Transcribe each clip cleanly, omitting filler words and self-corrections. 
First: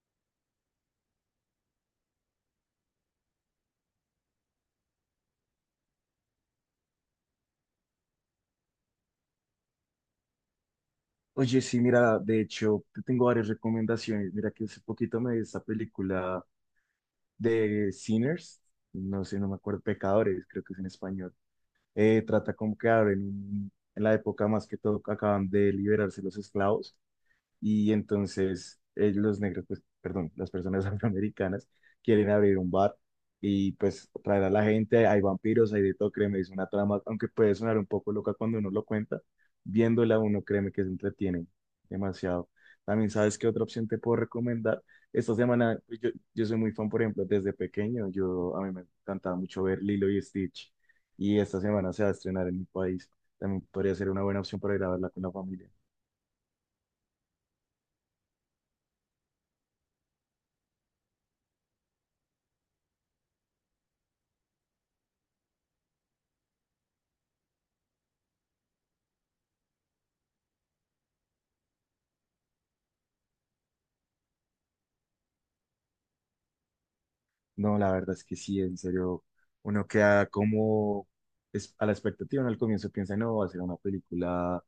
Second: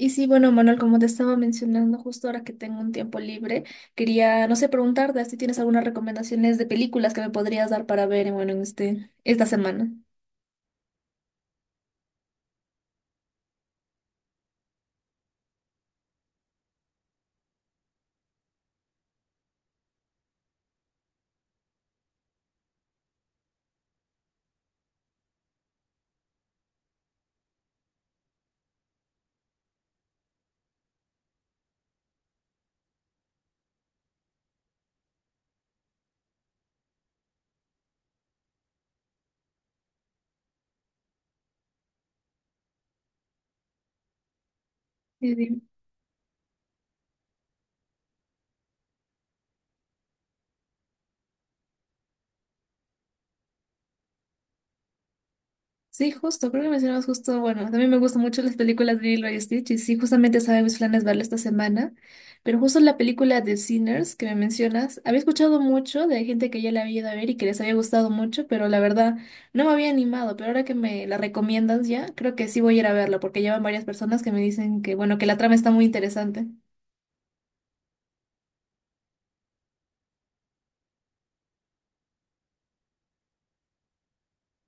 Y sí, bueno, Manuel, como te estaba mencionando, justo ahora que tengo un tiempo libre, quería, no sé, preguntarte si tienes algunas recomendaciones de películas que me podrías dar para ver, bueno, en esta semana. Oye, sí, mira, de hecho, te tengo varias recomendaciones. Mira que hace poquito me vi esta película de Sinners, no sé, no me acuerdo, Pecadores, creo que es en español. Trata como que en la época más que todo que acaban de liberarse los esclavos y entonces los negros, pues, perdón, las personas afroamericanas quieren abrir un bar y pues traer a la gente, hay vampiros, hay de todo, créeme, es una trama, aunque puede sonar un poco loca cuando uno lo cuenta, viéndola uno, créeme que se entretiene demasiado. También sabes qué otra opción te puedo recomendar. Sí, Esta dime. semana, pues, yo soy muy fan, por ejemplo, desde pequeño, yo a mí me encantaba mucho ver Lilo y Stitch y esta semana se va a estrenar en mi país. También podría ser una buena opción para ir a verla con la familia. Sí, justo, creo que mencionabas justo, bueno, también me gustan mucho las películas de Lilo y Stitch y sí, justamente estaba en mis planes verla esta semana, pero justo la película de Sinners que me mencionas, había escuchado mucho de gente que ya la había ido a ver y que les había gustado mucho, pero la verdad no me había animado, pero ahora que me la recomiendas ya, creo que sí voy a ir a verla porque llevan varias personas que me dicen que, bueno, que la trama está muy interesante. No, la verdad es que sí, en serio, uno queda como es a la expectativa, uno al comienzo piensa, no, va a ser una película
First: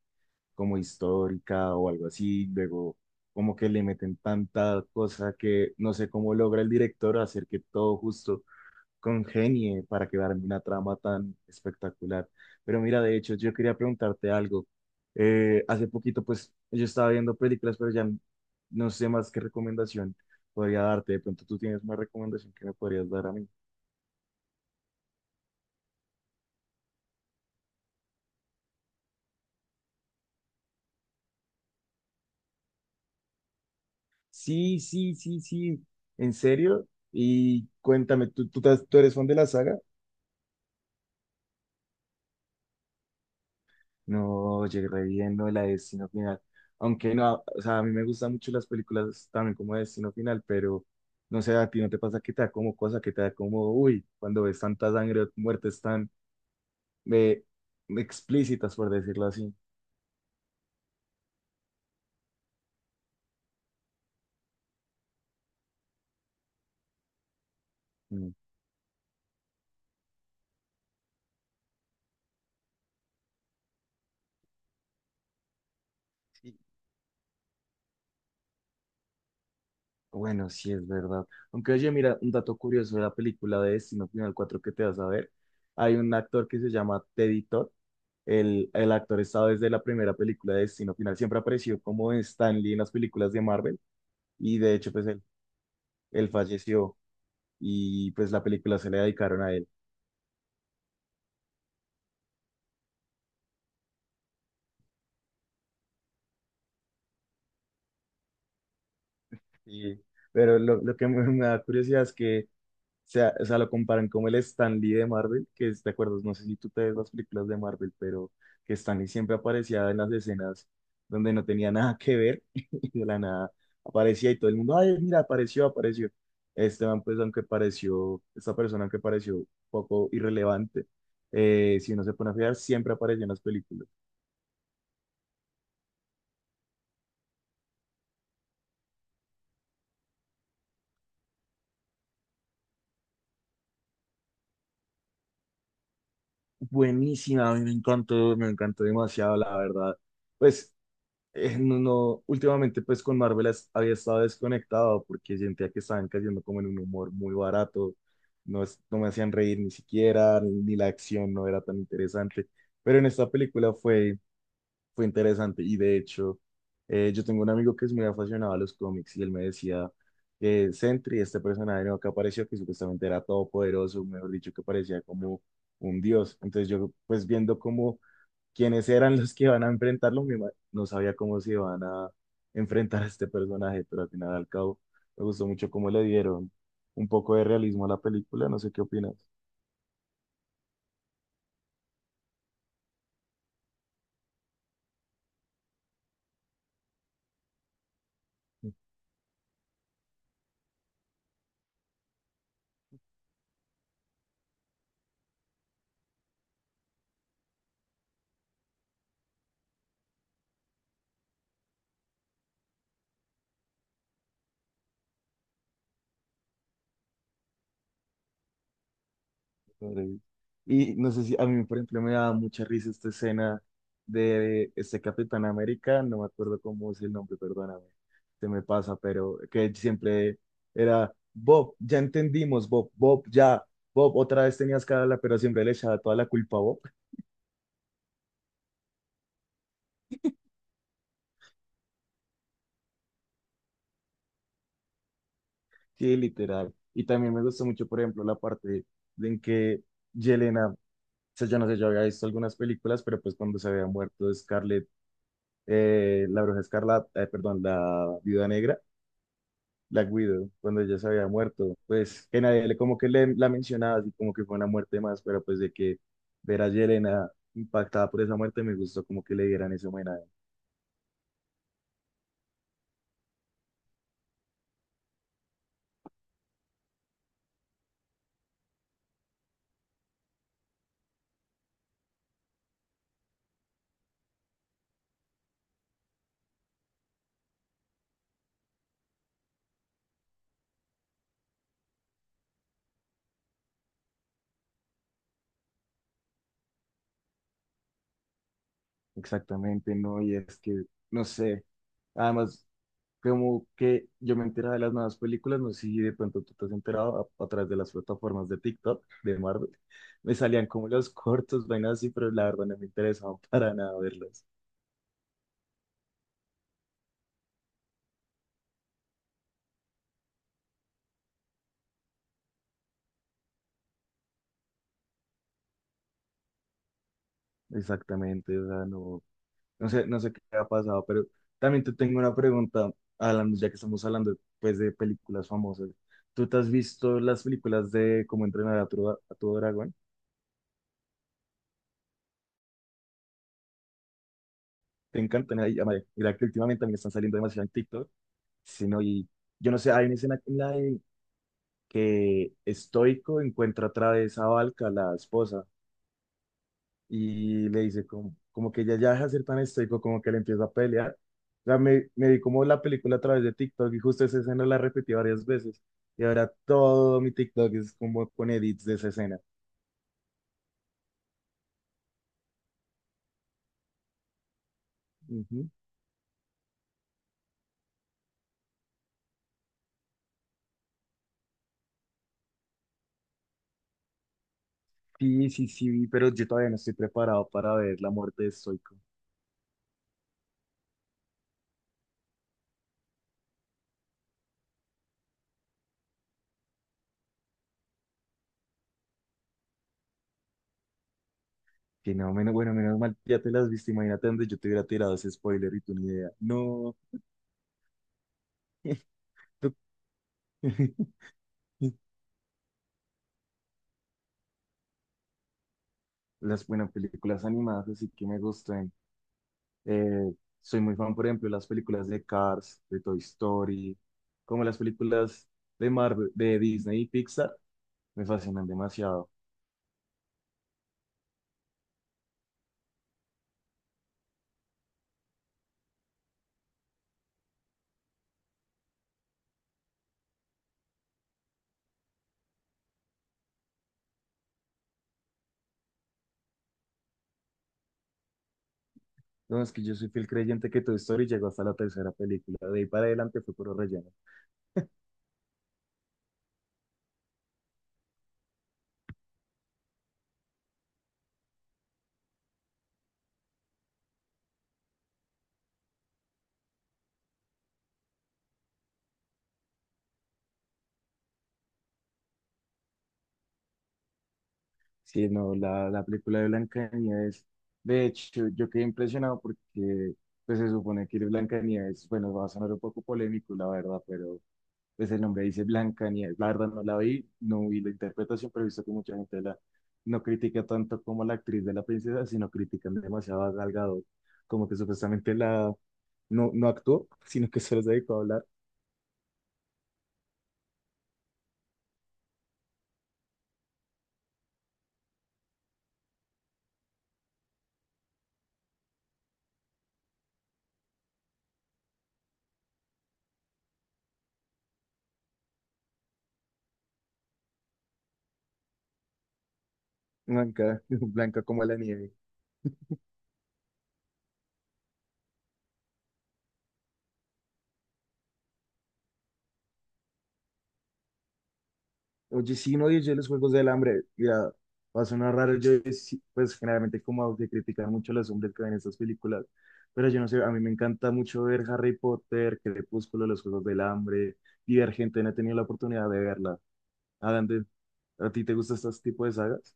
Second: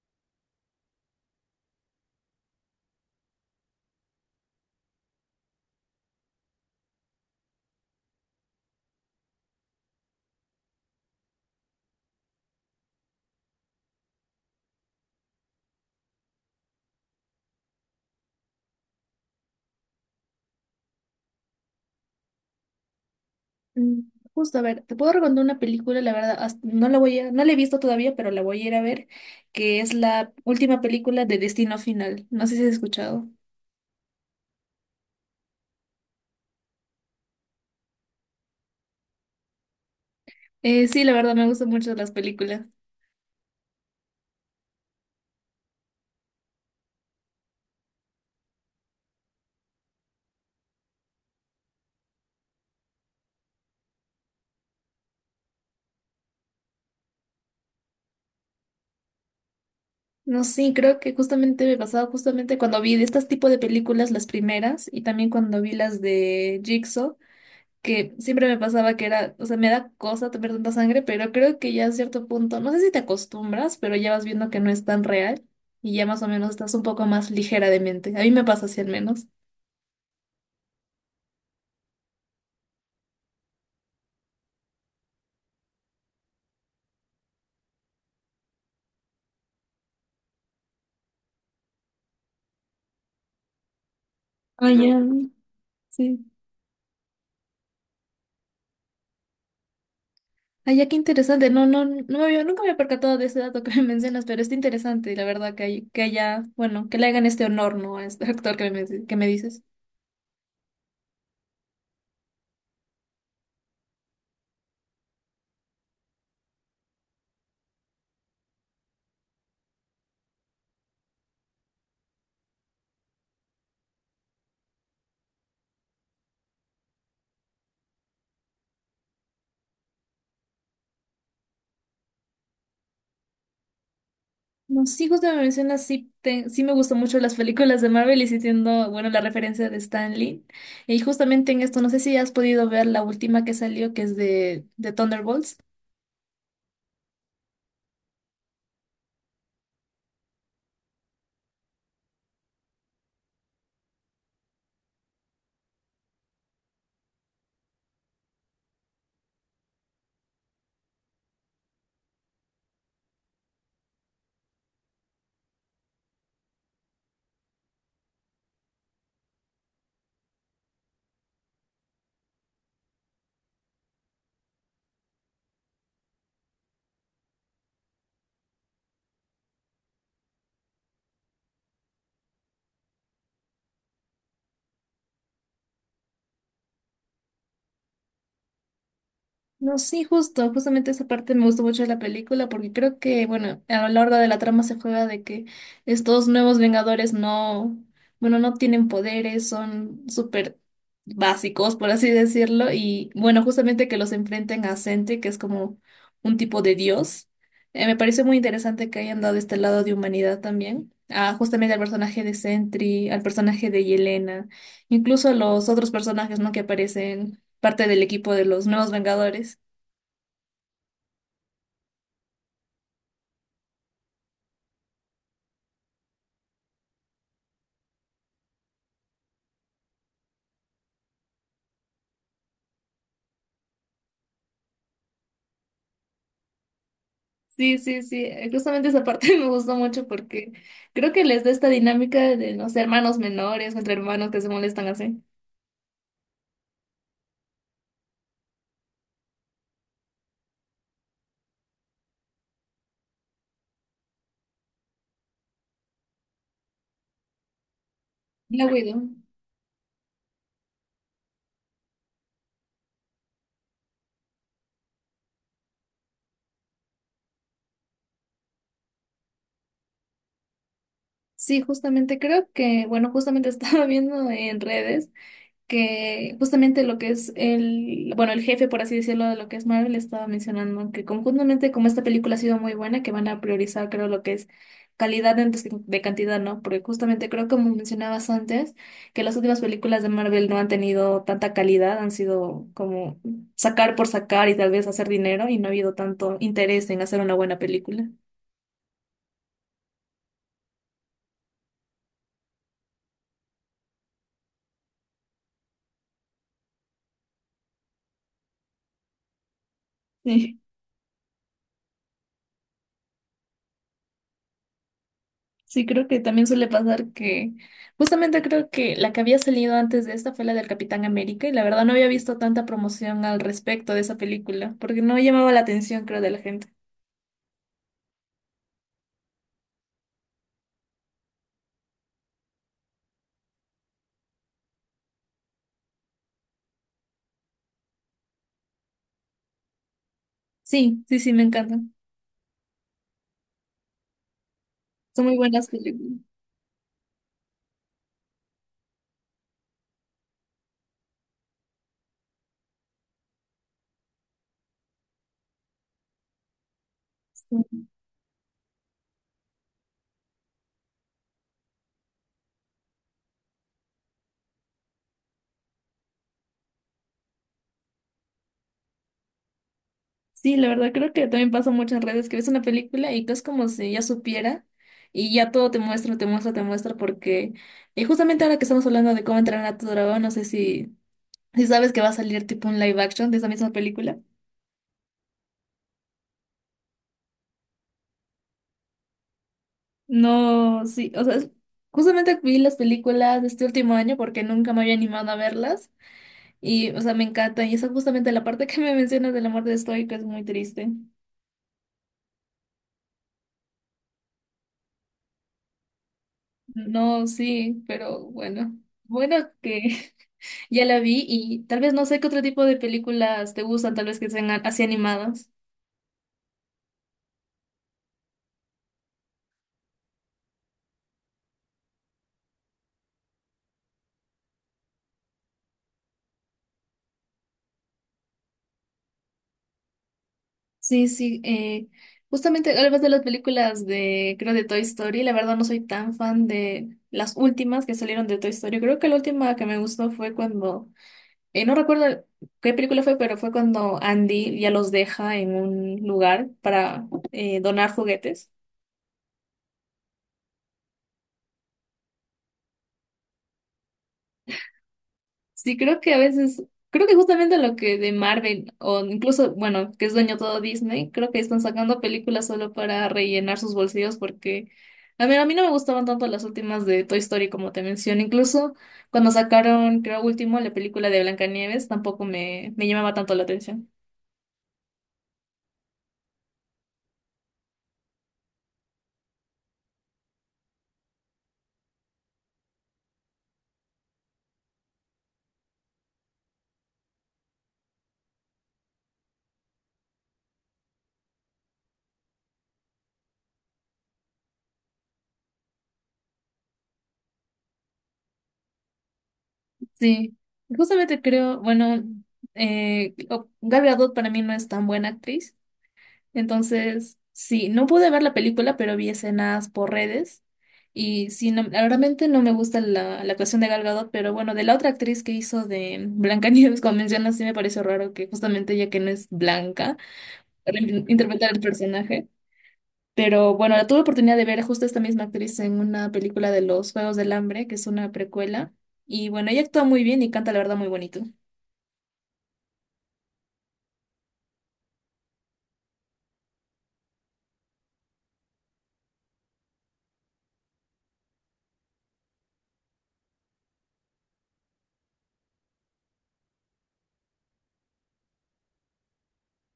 como histórica o algo así, luego como que le meten tanta cosa que no sé cómo logra el director hacer que todo justo congenie para quedar en una trama tan espectacular. Pero mira, de hecho, yo quería preguntarte algo. Hace poquito, pues, yo estaba viendo películas, no sé más qué recomendación podría darte. De pronto tú tienes una recomendación que me podrías dar a mí. Mm. Justo, a ver, te puedo recomendar una película, la verdad, no la voy a, no la he visto todavía, pero la voy a ir a ver, que es la última película de Destino Final. No sé si has escuchado. Sí, sí, sí, sí. ¿En serio? Y cuéntame, ¿tú tú eres fan de la saga? Sí, la verdad, me gustan mucho las películas. No, llegué re bien, no, la de Destino Final. Aunque no, o sea, a mí me gustan mucho las películas también como Destino Final, pero no sé, a ti no te pasa que te da como cosa, que te da como, uy, cuando ves tanta sangre o muertes tan eh, explícitas, por decirlo así. No, sí, creo que justamente me pasaba justamente cuando vi de este tipo de películas, las primeras, y también cuando vi las de Jigsaw, que Mm, siempre me pasaba que era, o sea, me da cosa tomar tanta sangre, pero creo que ya a cierto punto, no sé si te acostumbras, pero ya vas viendo que no es tan real y ya más o menos Sí. estás un poco más ligera de mente. A mí me pasa así al menos. Bueno, sí es verdad. Aunque oye, mira, un dato curioso de la película de Destino Final 4 que te vas a ver, hay un actor que se llama Teddy Todd. El actor estaba desde la primera película de Destino Final, siempre apareció como Stan Lee en las películas de Marvel y Ah, de hecho ya. pues él, Sí. él falleció y pues la película se le dedicaron a él. Ay, ya qué interesante. No me había, nunca me había percatado de ese dato que me mencionas, pero está interesante, la verdad, que hay, que haya, bueno, que le hagan este honor, ¿no? A este actor que me dices. Y- pero lo que me da curiosidad es que o sea, lo comparan como el Stan Lee de Marvel, que es, ¿te acuerdas? No sé si tú te ves las películas de Marvel, pero que Stan Lee siempre aparecía en las escenas donde no tenía nada que ver y de la nada aparecía y todo el mundo, ay, mira, apareció, apareció. Esteban, pues aunque pareció, esta persona aunque pareció poco irrelevante, si uno se pone a fijar, siempre apareció en las películas. No, sí, justo me mencionas, sí, sí me gustan mucho las películas de Marvel y sí entiendo, bueno, la referencia de Stan Lee. Y justamente en esto, no sé si has podido ver la última que salió, que es de Thunderbolts. Buenísima, a mí me encantó demasiado, la verdad. Pues, no, no, últimamente pues con Marvel había estado desconectado porque sentía que estaban cayendo como en un humor muy barato, no, no me hacían reír ni siquiera, ni la acción no era tan interesante, pero en esta película fue interesante. Y de hecho, yo tengo un amigo que es muy aficionado a los cómics y él me decía que Sentry, este personaje nuevo que apareció, que supuestamente era todopoderoso, mejor dicho, que parecía como un dios. Entonces yo, pues viendo cómo quiénes eran los que iban a enfrentarlo, no sabía cómo se iban a enfrentar a este personaje, pero al final al cabo me gustó mucho cómo le dieron un poco de realismo a la película. No sé qué opinas. No, sí, justo, justamente esa parte me gustó mucho de la película porque creo que, bueno, a lo largo de la trama se juega de que estos nuevos Vengadores no, bueno, no tienen poderes, son súper básicos, por así decirlo, y bueno, justamente que los enfrenten a Sentry, que es como un tipo de dios. Me pareció muy interesante que hayan dado este lado de humanidad también, a, justamente al personaje de Sentry, al personaje de Yelena, incluso a los otros personajes, ¿no? que aparecen parte del equipo de los Nuevos Vengadores. Pobre. Y no sé si a mí, por ejemplo, me daba mucha risa esta escena de este Capitán América, no me acuerdo cómo es el nombre, perdóname, se me pasa, pero que siempre era Bob, ya entendimos, Bob, Bob, ya, Bob, otra vez tenías que hablarla, pero siempre le echaba toda la culpa a Bob, Sí, sí, sí, justamente esa parte me gustó mucho porque creo que les da esta dinámica de, no sé, hermanos menores o entre hermanos que se molestan así. sí, literal. Y también me gustó mucho, por ejemplo, la parte de en que Yelena, o sea, yo no sé, yo había visto algunas películas, pero pues cuando se había muerto Scarlett, la Bruja Escarlata, perdón, la Viuda La Negra Widow. Black Widow, cuando ella se había muerto, pues que nadie le como que le, la mencionaba, así como que fue una muerte más, pero pues de que ver a Yelena impactada por esa muerte me gustó como que le dieran ese homenaje. Sí, justamente creo que, bueno, justamente estaba viendo en redes, que justamente lo que es el, bueno, el jefe, por así decirlo, de lo que es Marvel, estaba mencionando que conjuntamente como esta película ha sido muy buena, que van a priorizar, creo, lo que es calidad de cantidad, ¿no? Porque justamente creo, como mencionabas antes, que las últimas películas de Marvel no han tenido tanta calidad, han sido como sacar por sacar y tal vez hacer dinero y no ha habido tanto interés en hacer una buena película. Exactamente, no, y es que, no sé, además, como que yo me enteraba de las nuevas películas, no sé si de pronto tú te has enterado a través de las plataformas de TikTok, de Marvel, me salían como los cortos, vainas así, pero la verdad no me interesaba para nada verlos. Sí, creo que también suele pasar que justamente creo que la que había salido antes de esta fue la del Capitán América y la verdad no había visto tanta promoción al respecto de esa película porque no llamaba la atención creo de la gente. Exactamente, o sea, no, no sé, no sé qué ha pasado, pero también te tengo una pregunta, Alan, ya que estamos hablando pues de películas famosas. ¿Tú te has visto las películas de Cómo entrenar a a tu dragón? Sí, sí, sí, me encantan. ¿Te Son muy encantan? buenas Ay, amare, películas. mira que últimamente también están saliendo demasiado en TikTok, sino yo no sé, hay una escena en la de que Estoico encuentra otra vez a Valka, la esposa, Sí. y le dice como que ella ya deja de ser tan estoico, como que le empieza a pelear. O sea, me vi como la película a través de TikTok y justo esa escena la repetí varias veces. Y ahora todo mi TikTok es como con edits de esa escena. Sí, la verdad creo que también pasa mucho en redes que ves una película y que es como si ya supiera y ya Ujú. todo te muestra, te muestra, te muestra porque y justamente ahora que estamos hablando de cómo entrenar a tu dragón, no sé si, si sabes que va a salir tipo un live action de esa misma película. Sí, sí, sí, vi, pero yo todavía no estoy preparado para ver la muerte de Stoico. No, sí, o sea, justamente vi las películas de este último año porque nunca me había animado a verlas y, o sea, me encanta y esa es justamente la parte que me mencionas de la muerte de Stoico es muy triste. Que no, menos, bueno, menos mal, ya te las viste, imagínate donde yo te hubiera tirado ese spoiler y tú ni idea. No, No, sí, pero bueno, bueno Tú- que ya la vi y tal vez no sé qué otro tipo de películas te gustan, tal vez que sean así animadas. las buenas películas animadas, así que me gustan. Eh, Soy muy fan, por ejemplo, de las películas de Cars, de Toy Story, como las películas de Marvel, de Disney y Pixar, me fascinan demasiado. Sí, sí, justamente hablas de las películas de, creo, de Toy Story, la verdad no soy tan fan de las últimas que salieron de Toy Story, creo que la última que me gustó fue cuando no recuerdo qué película fue, pero fue cuando Andy ya los deja en un lugar para donar juguetes. Entonces, que yo soy fiel creyente que Toy Story llegó hasta la tercera película, de ahí para adelante fue puro relleno. Sí, creo que a veces, creo que justamente lo que de Marvel, o incluso, bueno, que es dueño todo Disney, creo que están sacando películas solo para rellenar sus bolsillos porque, a ver, a mí no me gustaban tanto las últimas de Toy Story como te mencioné. Incluso cuando sacaron, creo último, la película de Blancanieves, tampoco me, me llamaba tanto la atención. Sí, no, la película de Blancanieves, de hecho, yo quedé impresionado porque pues, se supone que Blancanieves, bueno, va a sonar un poco polémico, la verdad, pero pues el nombre dice Blanca Nieves. La verdad no la vi, no vi la interpretación, pero he visto que mucha gente no critica tanto como la actriz de la princesa, sino critican demasiado a Gal Gadot, como que supuestamente la no, no actuó, sino que solo se dedicó a hablar. Sí, justamente creo, bueno, Gal Gadot para mí no es tan buena actriz, entonces sí, no pude ver la película, pero vi escenas por redes y sí, no, realmente no me gusta la, la actuación de Gal Gadot, pero bueno, de la otra actriz que hizo de Blancanieves, como mencionas, sí me pareció raro que justamente ella que no es blanca, para Blanca, blanca interpretar el como la nieve. personaje. Pero bueno, la tuve oportunidad de ver justo esta misma actriz en una película de Los Juegos del Hambre, que es una precuela. Y bueno, ella actúa muy bien y canta la verdad muy bonito. Oye, sí, no yo los Juegos del Hambre. Mira, va a sonar raro. Yo, sí, pues, generalmente, como de criticar mucho a los hombres que ven estas películas. Pero yo no sé, a mí me encanta mucho ver Harry Potter, Crepúsculo, los Juegos del Hambre, Divergente. No he tenido la oportunidad de verla. Adam, ¿a ti te gustan estos tipos de sagas?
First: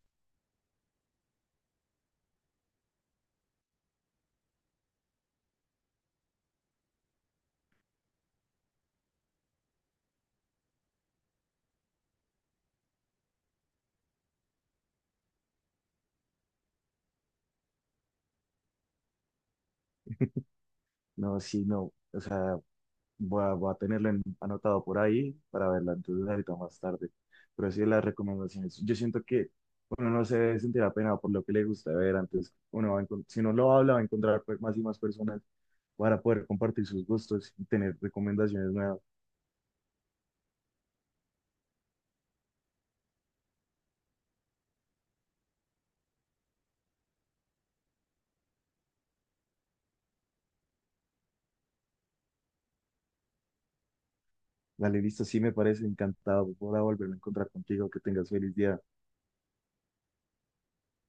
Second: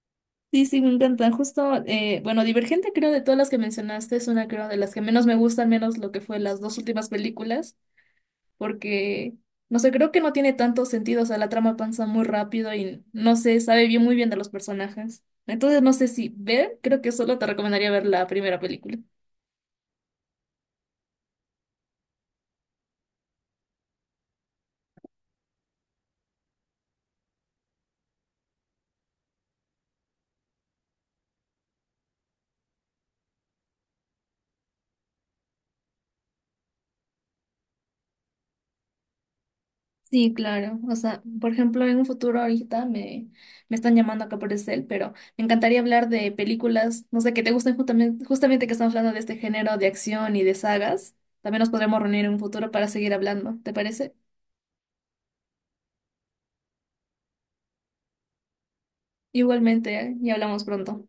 Sí, sí, me encantan. Justo, bueno, Divergente creo de todas las que mencionaste es una creo de las que menos me gusta, al menos lo que fue las dos últimas películas, porque, no sé, creo que no tiene tanto sentido, o sea, la trama avanza muy rápido y no sé, sabe bien muy bien de los personajes. Entonces, no sé si ver, creo que solo te recomendaría ver la primera película. No, sí, no. O sea, voy a, voy a anotado por ahí para verla entonces ahorita más tarde. Pero sí, las recomendaciones. Yo siento que uno no se debe sentir apenado por lo que le gusta ver. Antes, uno va a si no lo habla, va a encontrar pues, más y más personas para poder compartir sus gustos y tener recomendaciones nuevas. Sí, claro. O sea, por ejemplo, en un futuro ahorita me, me están llamando acá por el cel, pero me encantaría hablar de películas, no sé, que te gusten justamente, justamente que estamos hablando de este género de acción y de sagas. También nos podremos reunir en un futuro para seguir hablando, ¿te parece? Dale, listo, sí me parece encantado. Voy a volverme a encontrar contigo. Que tengas feliz día. Igualmente, ¿eh? Y hablamos pronto.